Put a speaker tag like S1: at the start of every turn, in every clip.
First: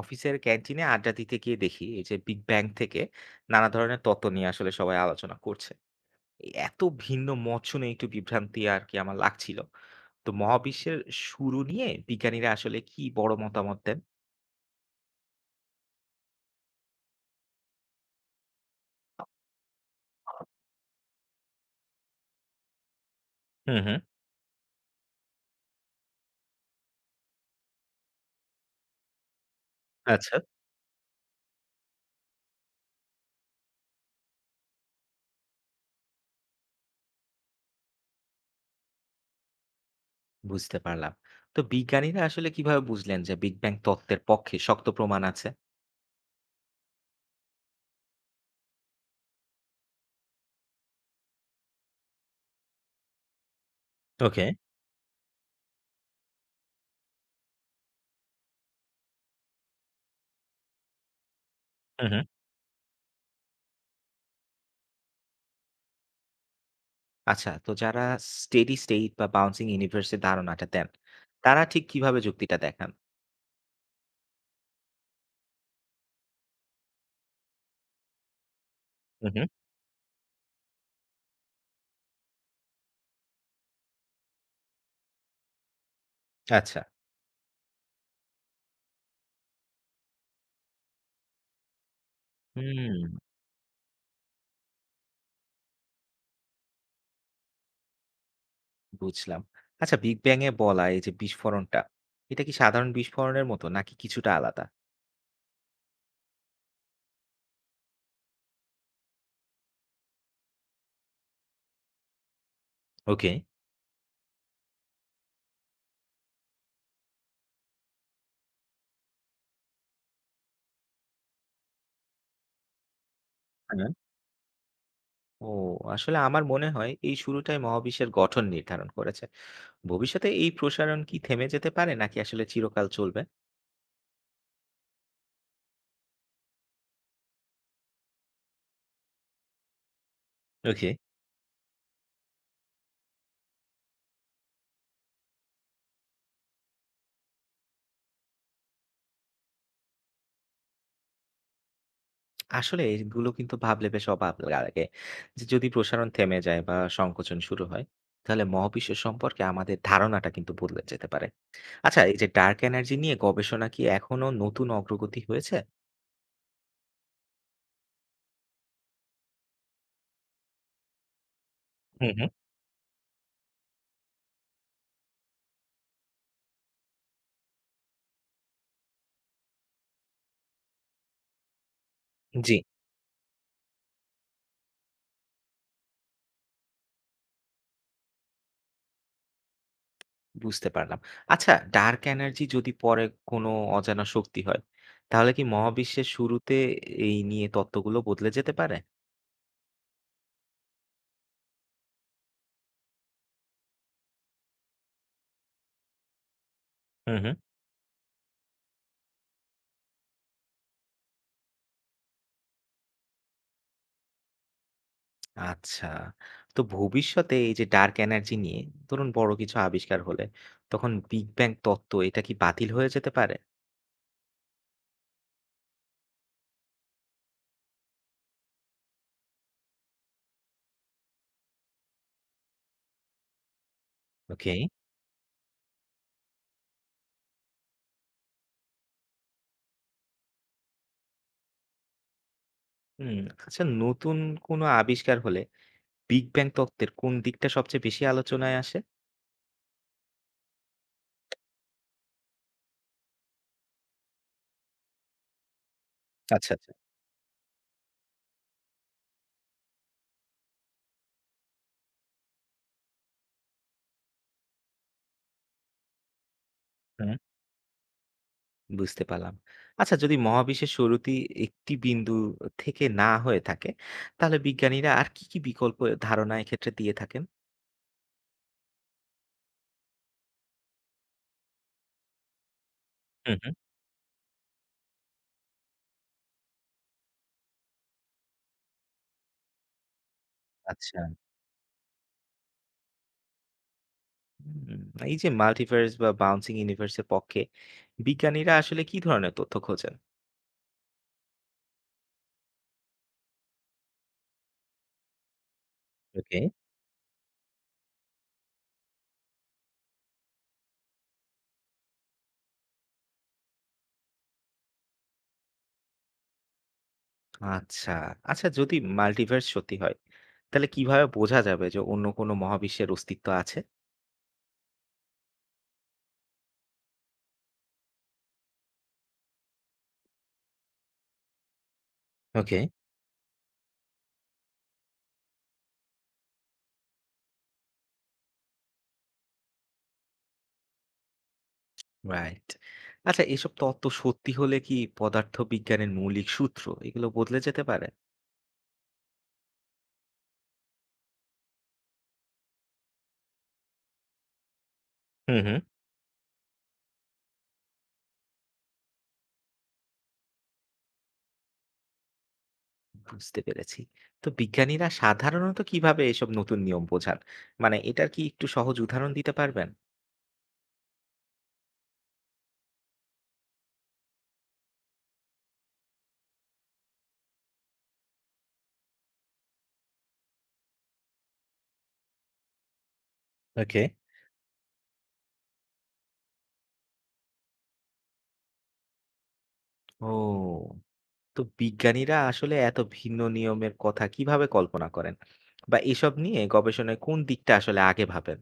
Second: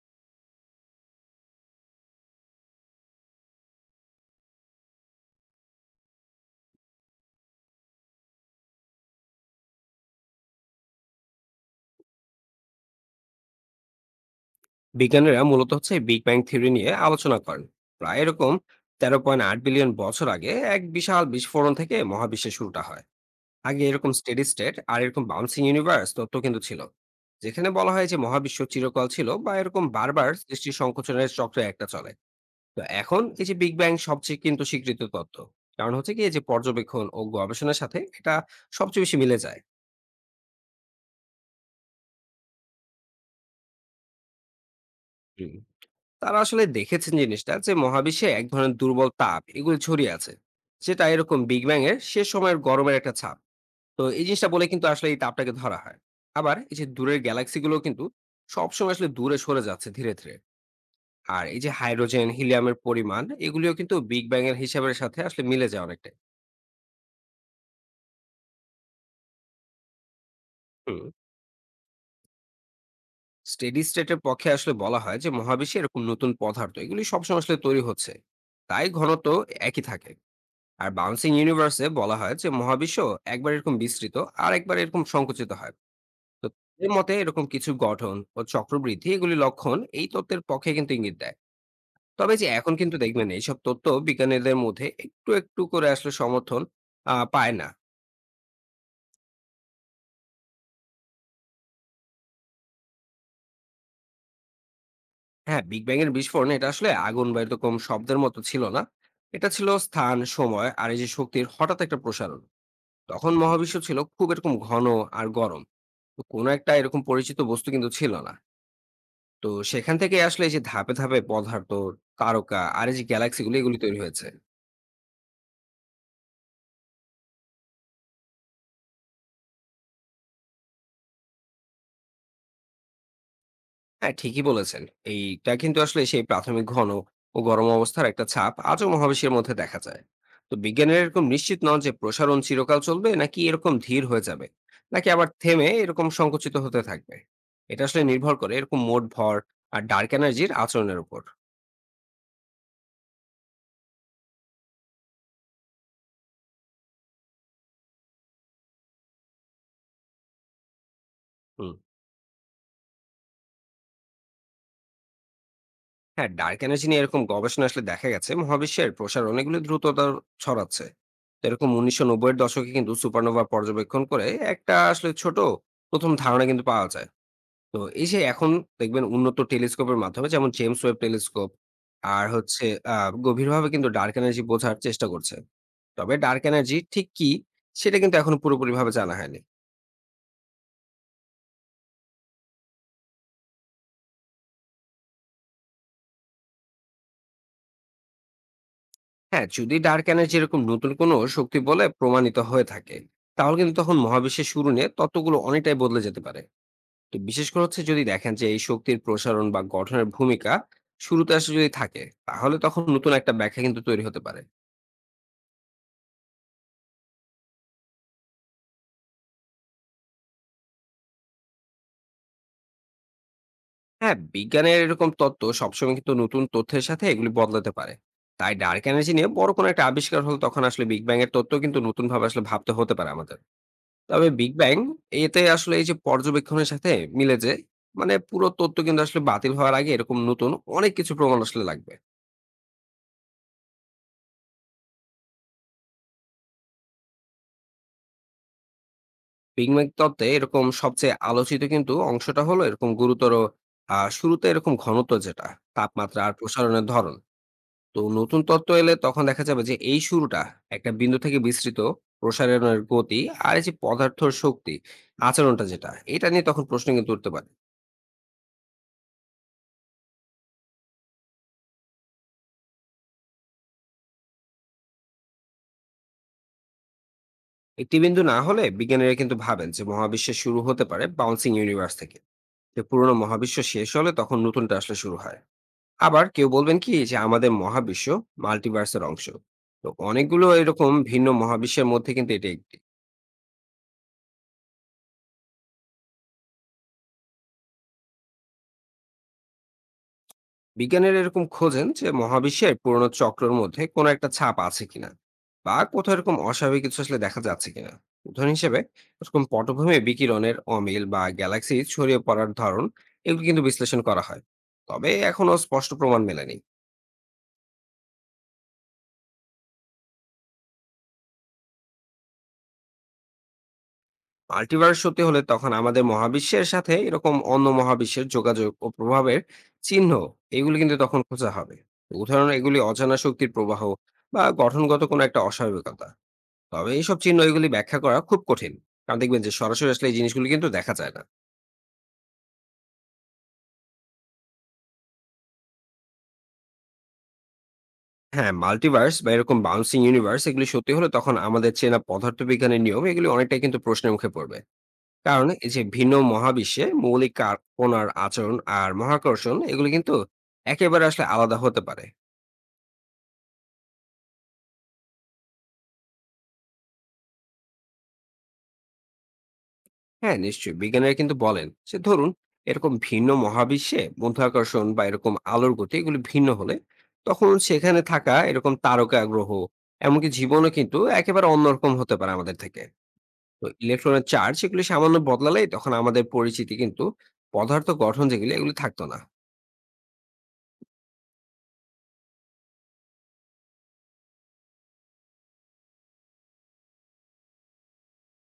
S1: অফিসের ক্যান্টিনে আড্ডা দিতে গিয়ে দেখি, এই যে বিগ ব্যাং থেকে নানা ধরনের তত্ত্ব নিয়ে আসলে সবাই আলোচনা করছে। এত ভিন্ন মত শুনে একটু বিভ্রান্তি আর কি আমার লাগছিল। তো মহাবিশ্বের শুরু নিয়ে বিজ্ঞানীরা আসলে কি বড় মতামত দেন?
S2: বিজ্ঞানীরা মূলত হচ্ছে বিগ ব্যাং থিওরি নিয়ে আলোচনা করেন। প্রায় এরকম 13.8 বিলিয়ন বছর আগে এক বিশাল বিস্ফোরণ থেকে মহাবিশ্বের শুরুটা হয়।
S1: হুম,
S2: আগে
S1: হুম।
S2: এরকম স্টেডি স্টেট আর এরকম বাউন্সিং ইউনিভার্স তত্ত্ব কিন্তু ছিল, যেখানে বলা হয় যে মহাবিশ্ব চিরকাল ছিল বা এরকম বারবার
S1: আচ্ছা,
S2: সৃষ্টি সংকোচনের চক্রে একটা চলে। তো এখন এই যে বিগ ব্যাং সবচেয়ে কিন্তু স্বীকৃত তত্ত্ব, কারণ হচ্ছে কি এই যে পর্যবেক্ষণ ও গবেষণার সাথে এটা সবচেয়ে বেশি মিলে যায়।
S1: বুঝতে পারলাম। তো বিজ্ঞানীরা আসলে কিভাবে বুঝলেন যে বিগ ব্যাং তত্ত্বের পক্ষে শক্ত প্রমাণ আছে?
S2: হুম। তারা আসলে দেখেছেন জিনিসটা, যে মহাবিশ্বে এক ধরনের দুর্বল তাপ এগুলো ছড়িয়ে আছে। সেটা এরকম বিগ ব্যাং এর শেষ সময়ের গরমের একটা ছাপ। তো এই
S1: ওকে।
S2: জিনিসটা বলে কিন্তু আসলে এই তাপটাকে ধরা হয়। আবার এই যে দূরের গ্যালাক্সি গুলো কিন্তু সবসময় আসলে দূরে সরে যাচ্ছে ধীরে ধীরে। আর এই যে
S1: হুম, হুম।
S2: হাইড্রোজেন হিলিয়ামের পরিমাণ এগুলিও কিন্তু বিগ ব্যাং এর হিসাবের সাথে আসলে মিলে যায় অনেকটাই।
S1: আচ্ছা, তো যারা স্টেডি স্টেট বা বাউন্সিং ইউনিভার্সের ধারণাটা দেন,
S2: হুম।
S1: তারা ঠিক কিভাবে যুক্তিটা দেখান?
S2: স্টেডি স্টেটের পক্ষে আসলে বলা হয় যে মহাবিশ্বে এরকম নতুন পদার্থ এগুলি সবসময় আসলে তৈরি হচ্ছে, তাই ঘনত্ব
S1: হুম, হুম।
S2: একই থাকে। আর বাউন্সিং ইউনিভার্সে বলা হয় যে মহাবিশ্ব একবার এরকম বিস্তৃত আর একবার এরকম সংকুচিত হয়। তো
S1: আচ্ছা।
S2: এর মতে এরকম কিছু গঠন ও চক্রবৃদ্ধি এগুলি লক্ষণ এই তত্ত্বের পক্ষে কিন্তু ইঙ্গিত দেয়। তবে যে এখন কিন্তু
S1: হুম।
S2: দেখবেন এইসব তত্ত্ব বিজ্ঞানীদের মধ্যে একটু একটু করে আসলে সমর্থন পায় না।
S1: বুঝলাম। আচ্ছা, বিগ ব্যাং এ বলা এই যে বিস্ফোরণটা, এটা কি সাধারণ বিস্ফোরণের মতো নাকি কিছুটা আলাদা?
S2: হ্যাঁ, বিগ ব্যাং এর বিস্ফোরণ এটা আসলে আগুন বা এরকম শব্দের মতো ছিল না। এটা ছিল স্থান সময় আর এই যে শক্তির হঠাৎ একটা প্রসারণ।
S1: ওকে।
S2: তখন মহাবিশ্ব ছিল খুব এরকম ঘন আর গরম। তো কোনো একটা এরকম পরিচিত বস্তু কিন্তু ছিল না। তো সেখান থেকে আসলে এই যে ধাপে ধাপে পদার্থ, তারকা আর এই যে গ্যালাক্সি গুলো এগুলি
S1: হ্যাঁ।
S2: তৈরি হয়েছে।
S1: ও, আসলে আমার মনে হয় এই শুরুটাই মহাবিশ্বের গঠন নির্ধারণ করেছে। ভবিষ্যতে এই প্রসারণ কি থেমে যেতে পারে নাকি আসলে চিরকাল চলবে?
S2: হ্যাঁ, ঠিকই বলেছেন। এইটা কিন্তু আসলে সেই প্রাথমিক ঘন ও গরম অবস্থার একটা ছাপ আজও মহাবিশ্বের মধ্যে দেখা যায়। তো
S1: ওকে।
S2: বিজ্ঞানীরা এরকম নিশ্চিত নন যে প্রসারণ চিরকাল চলবে নাকি এরকম ধীর হয়ে যাবে, নাকি আবার থেমে এরকম সংকুচিত হতে থাকবে। এটা আসলে নির্ভর করে এরকম মোট ভর আর ডার্ক এনার্জির আচরণের উপর।
S1: আসলে এগুলো কিন্তু ভাবলে বেশ অবাক লাগে, যে যদি প্রসারণ থেমে যায় বা সংকোচন শুরু হয়, তাহলে মহাবিশ্ব সম্পর্কে আমাদের ধারণাটা কিন্তু বদলে যেতে পারে।
S2: হুম।
S1: আচ্ছা, এই যে ডার্ক এনার্জি নিয়ে গবেষণা কি এখনো নতুন অগ্রগতি হয়েছে?
S2: হ্যাঁ, ডার্ক এনার্জি নিয়ে এরকম গবেষণা আসলে দেখা গেছে মহাবিশ্বের প্রসার অনেকগুলো দ্রুততা ছড়াচ্ছে। তো এরকম উনিশশো
S1: হুম, হুম।
S2: নব্বই এর দশকে কিন্তু সুপারনোভা পর্যবেক্ষণ করে একটা আসলে ছোট প্রথম ধারণা কিন্তু পাওয়া যায়। তো এই যে এখন দেখবেন উন্নত টেলিস্কোপের মাধ্যমে যেমন জেমস ওয়েব টেলিস্কোপ আর
S1: জি।
S2: হচ্ছে গভীরভাবে কিন্তু ডার্ক এনার্জি বোঝার চেষ্টা করছে। তবে ডার্ক এনার্জি ঠিক কি সেটা কিন্তু এখন পুরোপুরিভাবে জানা হয়নি।
S1: বুঝতে পারলাম। আচ্ছা, ডার্ক এনার্জি যদি পরে কোনো অজানা শক্তি হয়, তাহলে কি মহাবিশ্বের শুরুতে এই নিয়ে তত্ত্বগুলো বদলে যেতে পারে?
S2: হ্যাঁ, যদি ডার্ক এনার্জি এরকম নতুন কোনো শক্তি বলে প্রমাণিত হয়ে থাকে তাহলে কিন্তু তখন মহাবিশ্বের শুরু নিয়ে তত্ত্বগুলো অনেকটাই বদলে যেতে পারে। তো
S1: হুম, হুম।
S2: বিশেষ করে হচ্ছে যদি দেখেন যে এই শক্তির প্রসারণ বা গঠনের ভূমিকা শুরুতে আসলে যদি থাকে তাহলে তখন নতুন একটা ব্যাখ্যা কিন্তু তৈরি হতে পারে।
S1: আচ্ছা। তো ভবিষ্যতে এই যে ডার্ক এনার্জি নিয়ে ধরুন বড় কিছু আবিষ্কার হলে, তখন বিগ ব্যাং তত্ত্ব এটা কি বাতিল হয়ে যেতে পারে?
S2: হ্যাঁ, বিজ্ঞানের এরকম তত্ত্ব সবসময় কিন্তু নতুন তথ্যের সাথে এগুলি বদলাতে পারে। তাই ডার্ক এনার্জি নিয়ে বড় কোনো একটা আবিষ্কার হলে তখন আসলে বিগ ব্যাং এর তত্ত্ব কিন্তু নতুন ভাবে আসলে ভাবতে হতে পারে আমাদের। তবে বিগ
S1: ওকে।
S2: ব্যাং এতে আসলে এই যে পর্যবেক্ষণের সাথে মিলে যে, মানে পুরো তত্ত্ব কিন্তু আসলে বাতিল হওয়ার আগে এরকম নতুন অনেক কিছু প্রমাণ আসলে লাগবে।
S1: হুম। আচ্ছা, নতুন কোনো আবিষ্কার হলে বিগ ব্যাং তত্ত্বের কোন দিকটা সবচেয়ে বেশি আলোচনায় আসে?
S2: বিগ ব্যাং তত্ত্বে এরকম সবচেয়ে আলোচিত কিন্তু অংশটা হলো এরকম গুরুতর শুরুতে এরকম ঘনত্ব যেটা, তাপমাত্রা আর
S1: আচ্ছা, আচ্ছা।
S2: প্রসারণের ধরন। তো নতুন তত্ত্ব এলে তখন দেখা যাবে যে এই শুরুটা একটা বিন্দু থেকে বিস্তৃত, প্রসারণের গতি আর এই যে পদার্থর শক্তি আচরণটা যেটা এটা নিয়ে তখন প্রশ্ন কিন্তু
S1: হুম।
S2: উঠতে পারে।
S1: বুঝতে পারলাম। আচ্ছা, যদি মহাবিশ্বের শুরুতেই একটি বিন্দু থেকে না হয়ে থাকে, তাহলে বিজ্ঞানীরা আর কি, কি বিকল্প ধারণা এক্ষেত্রে দিয়ে থাকেন?
S2: একটি বিন্দু না হলে বিজ্ঞানীরা কিন্তু ভাবেন যে মহাবিশ্বের শুরু হতে পারে বাউন্সিং ইউনিভার্স থেকে, যে পুরোনো
S1: হুম, হুম।
S2: মহাবিশ্ব শেষ হলে তখন নতুনটা আসলে শুরু হয়। আবার কেউ বলবেন কি যে আমাদের মহাবিশ্ব মাল্টিভার্সের অংশ। তো অনেকগুলো এরকম
S1: আচ্ছা।
S2: ভিন্ন মহাবিশ্বের মধ্যে কিন্তু এটা একটি।
S1: হুম, এই যে মাল্টিভার্স বা বাউন্সিং ইউনিভার্স এর পক্ষে বিজ্ঞানীরা আসলে কি ধরনের তথ্য খোঁজেন?
S2: বিজ্ঞানীরা এরকম খোঁজেন যে মহাবিশ্বের পুরনো চক্রের মধ্যে কোনো একটা ছাপ আছে কিনা, বা কোথাও এরকম
S1: ওকে।
S2: অস্বাভাবিক কিছু আসলে দেখা যাচ্ছে কিনা। উদাহরণ হিসেবে এরকম পটভূমি বিকিরণের অমিল বা গ্যালাক্সি ছড়িয়ে পড়ার ধরন, এগুলো কিন্তু বিশ্লেষণ করা হয়। তবে এখনো স্পষ্ট প্রমাণ মেলেনি।
S1: আচ্ছা। আচ্ছা, যদি মাল্টিভার্স সত্যি হয়, তাহলে কিভাবে বোঝা যাবে যে অন্য কোনো মহাবিশ্বের অস্তিত্ব আছে?
S2: মাল্টিভার্স সত্যি হলে তখন আমাদের মহাবিশ্বের সাথে এরকম অন্য মহাবিশ্বের যোগাযোগ ও প্রভাবের চিহ্ন এগুলো কিন্তু তখন খোঁজা হবে। উদাহরণ
S1: ওকে।
S2: এগুলি অজানা শক্তির প্রবাহ বা গঠনগত কোনো একটা অস্বাভাবিকতা। তবে এইসব চিহ্ন এগুলি ব্যাখ্যা করা খুব কঠিন, কারণ দেখবেন যে সরাসরি আসলে এই জিনিসগুলি কিন্তু দেখা যায় না।
S1: রাইট। আচ্ছা, এসব তত্ত্ব সত্যি হলে কি পদার্থবিজ্ঞানের মৌলিক সূত্র এগুলো বদলে যেতে পারে?
S2: হ্যাঁ, মাল্টিভার্স বা এরকম বাউন্সিং ইউনিভার্স এগুলি সত্যি হলে তখন আমাদের চেনা পদার্থবিজ্ঞানের নিয়ম এগুলি অনেকটাই কিন্তু প্রশ্নের মুখে পড়বে।
S1: হুম,
S2: কারণ
S1: হুম।
S2: এই যে ভিন্ন মহাবিশ্বে মৌলিক কণার আচরণ আর মহাকর্ষণ এগুলি কিন্তু একেবারে আসলে আলাদা হতে পারে।
S1: বুঝতে পেরেছি। তো বিজ্ঞানীরা সাধারণত কিভাবে এসব নতুন নিয়ম বোঝান? মানে এটার কি একটু সহজ উদাহরণ দিতে পারবেন?
S2: হ্যাঁ, নিশ্চয়ই, বিজ্ঞানীরা কিন্তু বলেন যে ধরুন এরকম ভিন্ন মহাবিশ্বে মধ্যাকর্ষণ বা এরকম আলোর গতি এগুলি ভিন্ন হলে তখন সেখানে থাকা এরকম তারকা গ্রহ এমনকি জীবনও কিন্তু একেবারে অন্যরকম হতে পারে আমাদের থেকে। তো
S1: ওকে।
S2: ইলেকট্রনের চার্জ এগুলি সামান্য বদলালেই তখন আমাদের পরিচিতি কিন্তু পদার্থ গঠন যেগুলি এগুলি থাকতো না।
S1: ও, তো বিজ্ঞানীরা আসলে এত ভিন্ন নিয়মের কথা কিভাবে কল্পনা করেন? বা এসব নিয়ে গবেষণায় কোন দিকটা আসলে আগে ভাবেন?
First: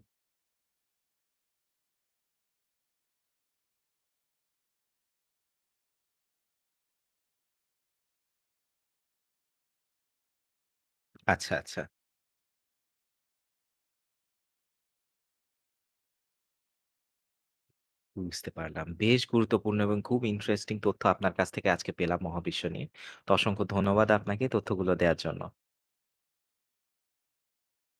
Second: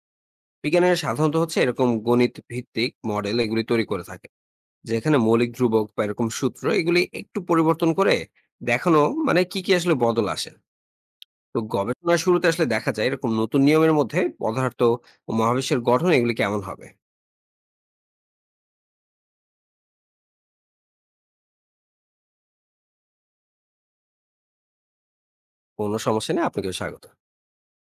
S2: বিজ্ঞানীরা সাধারণত হচ্ছে এরকম গণিত ভিত্তিক মডেল এগুলি তৈরি করে থাকে, যেখানে মৌলিক ধ্রুবক বা এরকম সূত্র এগুলি একটু পরিবর্তন করে দেখানো, মানে কি কি আসলে বদল আসে।
S1: আচ্ছা,
S2: তো
S1: আচ্ছা।
S2: গবেষণার শুরুতে আসলে দেখা যায় এরকম নতুন নিয়মের মধ্যে পদার্থ ও মহাবিশ্বের গঠন এগুলি কেমন হবে।
S1: বুঝতে পারলাম। বেশ গুরুত্বপূর্ণ এবং খুব ইন্টারেস্টিং তথ্য আপনার কাছ থেকে আজকে পেলাম মহাবিশ্ব নিয়ে। তো অসংখ্য ধন্যবাদ আপনাকে তথ্যগুলো দেওয়ার জন্য।
S2: কোনো সমস্যা নেই, আপনাকেও স্বাগত।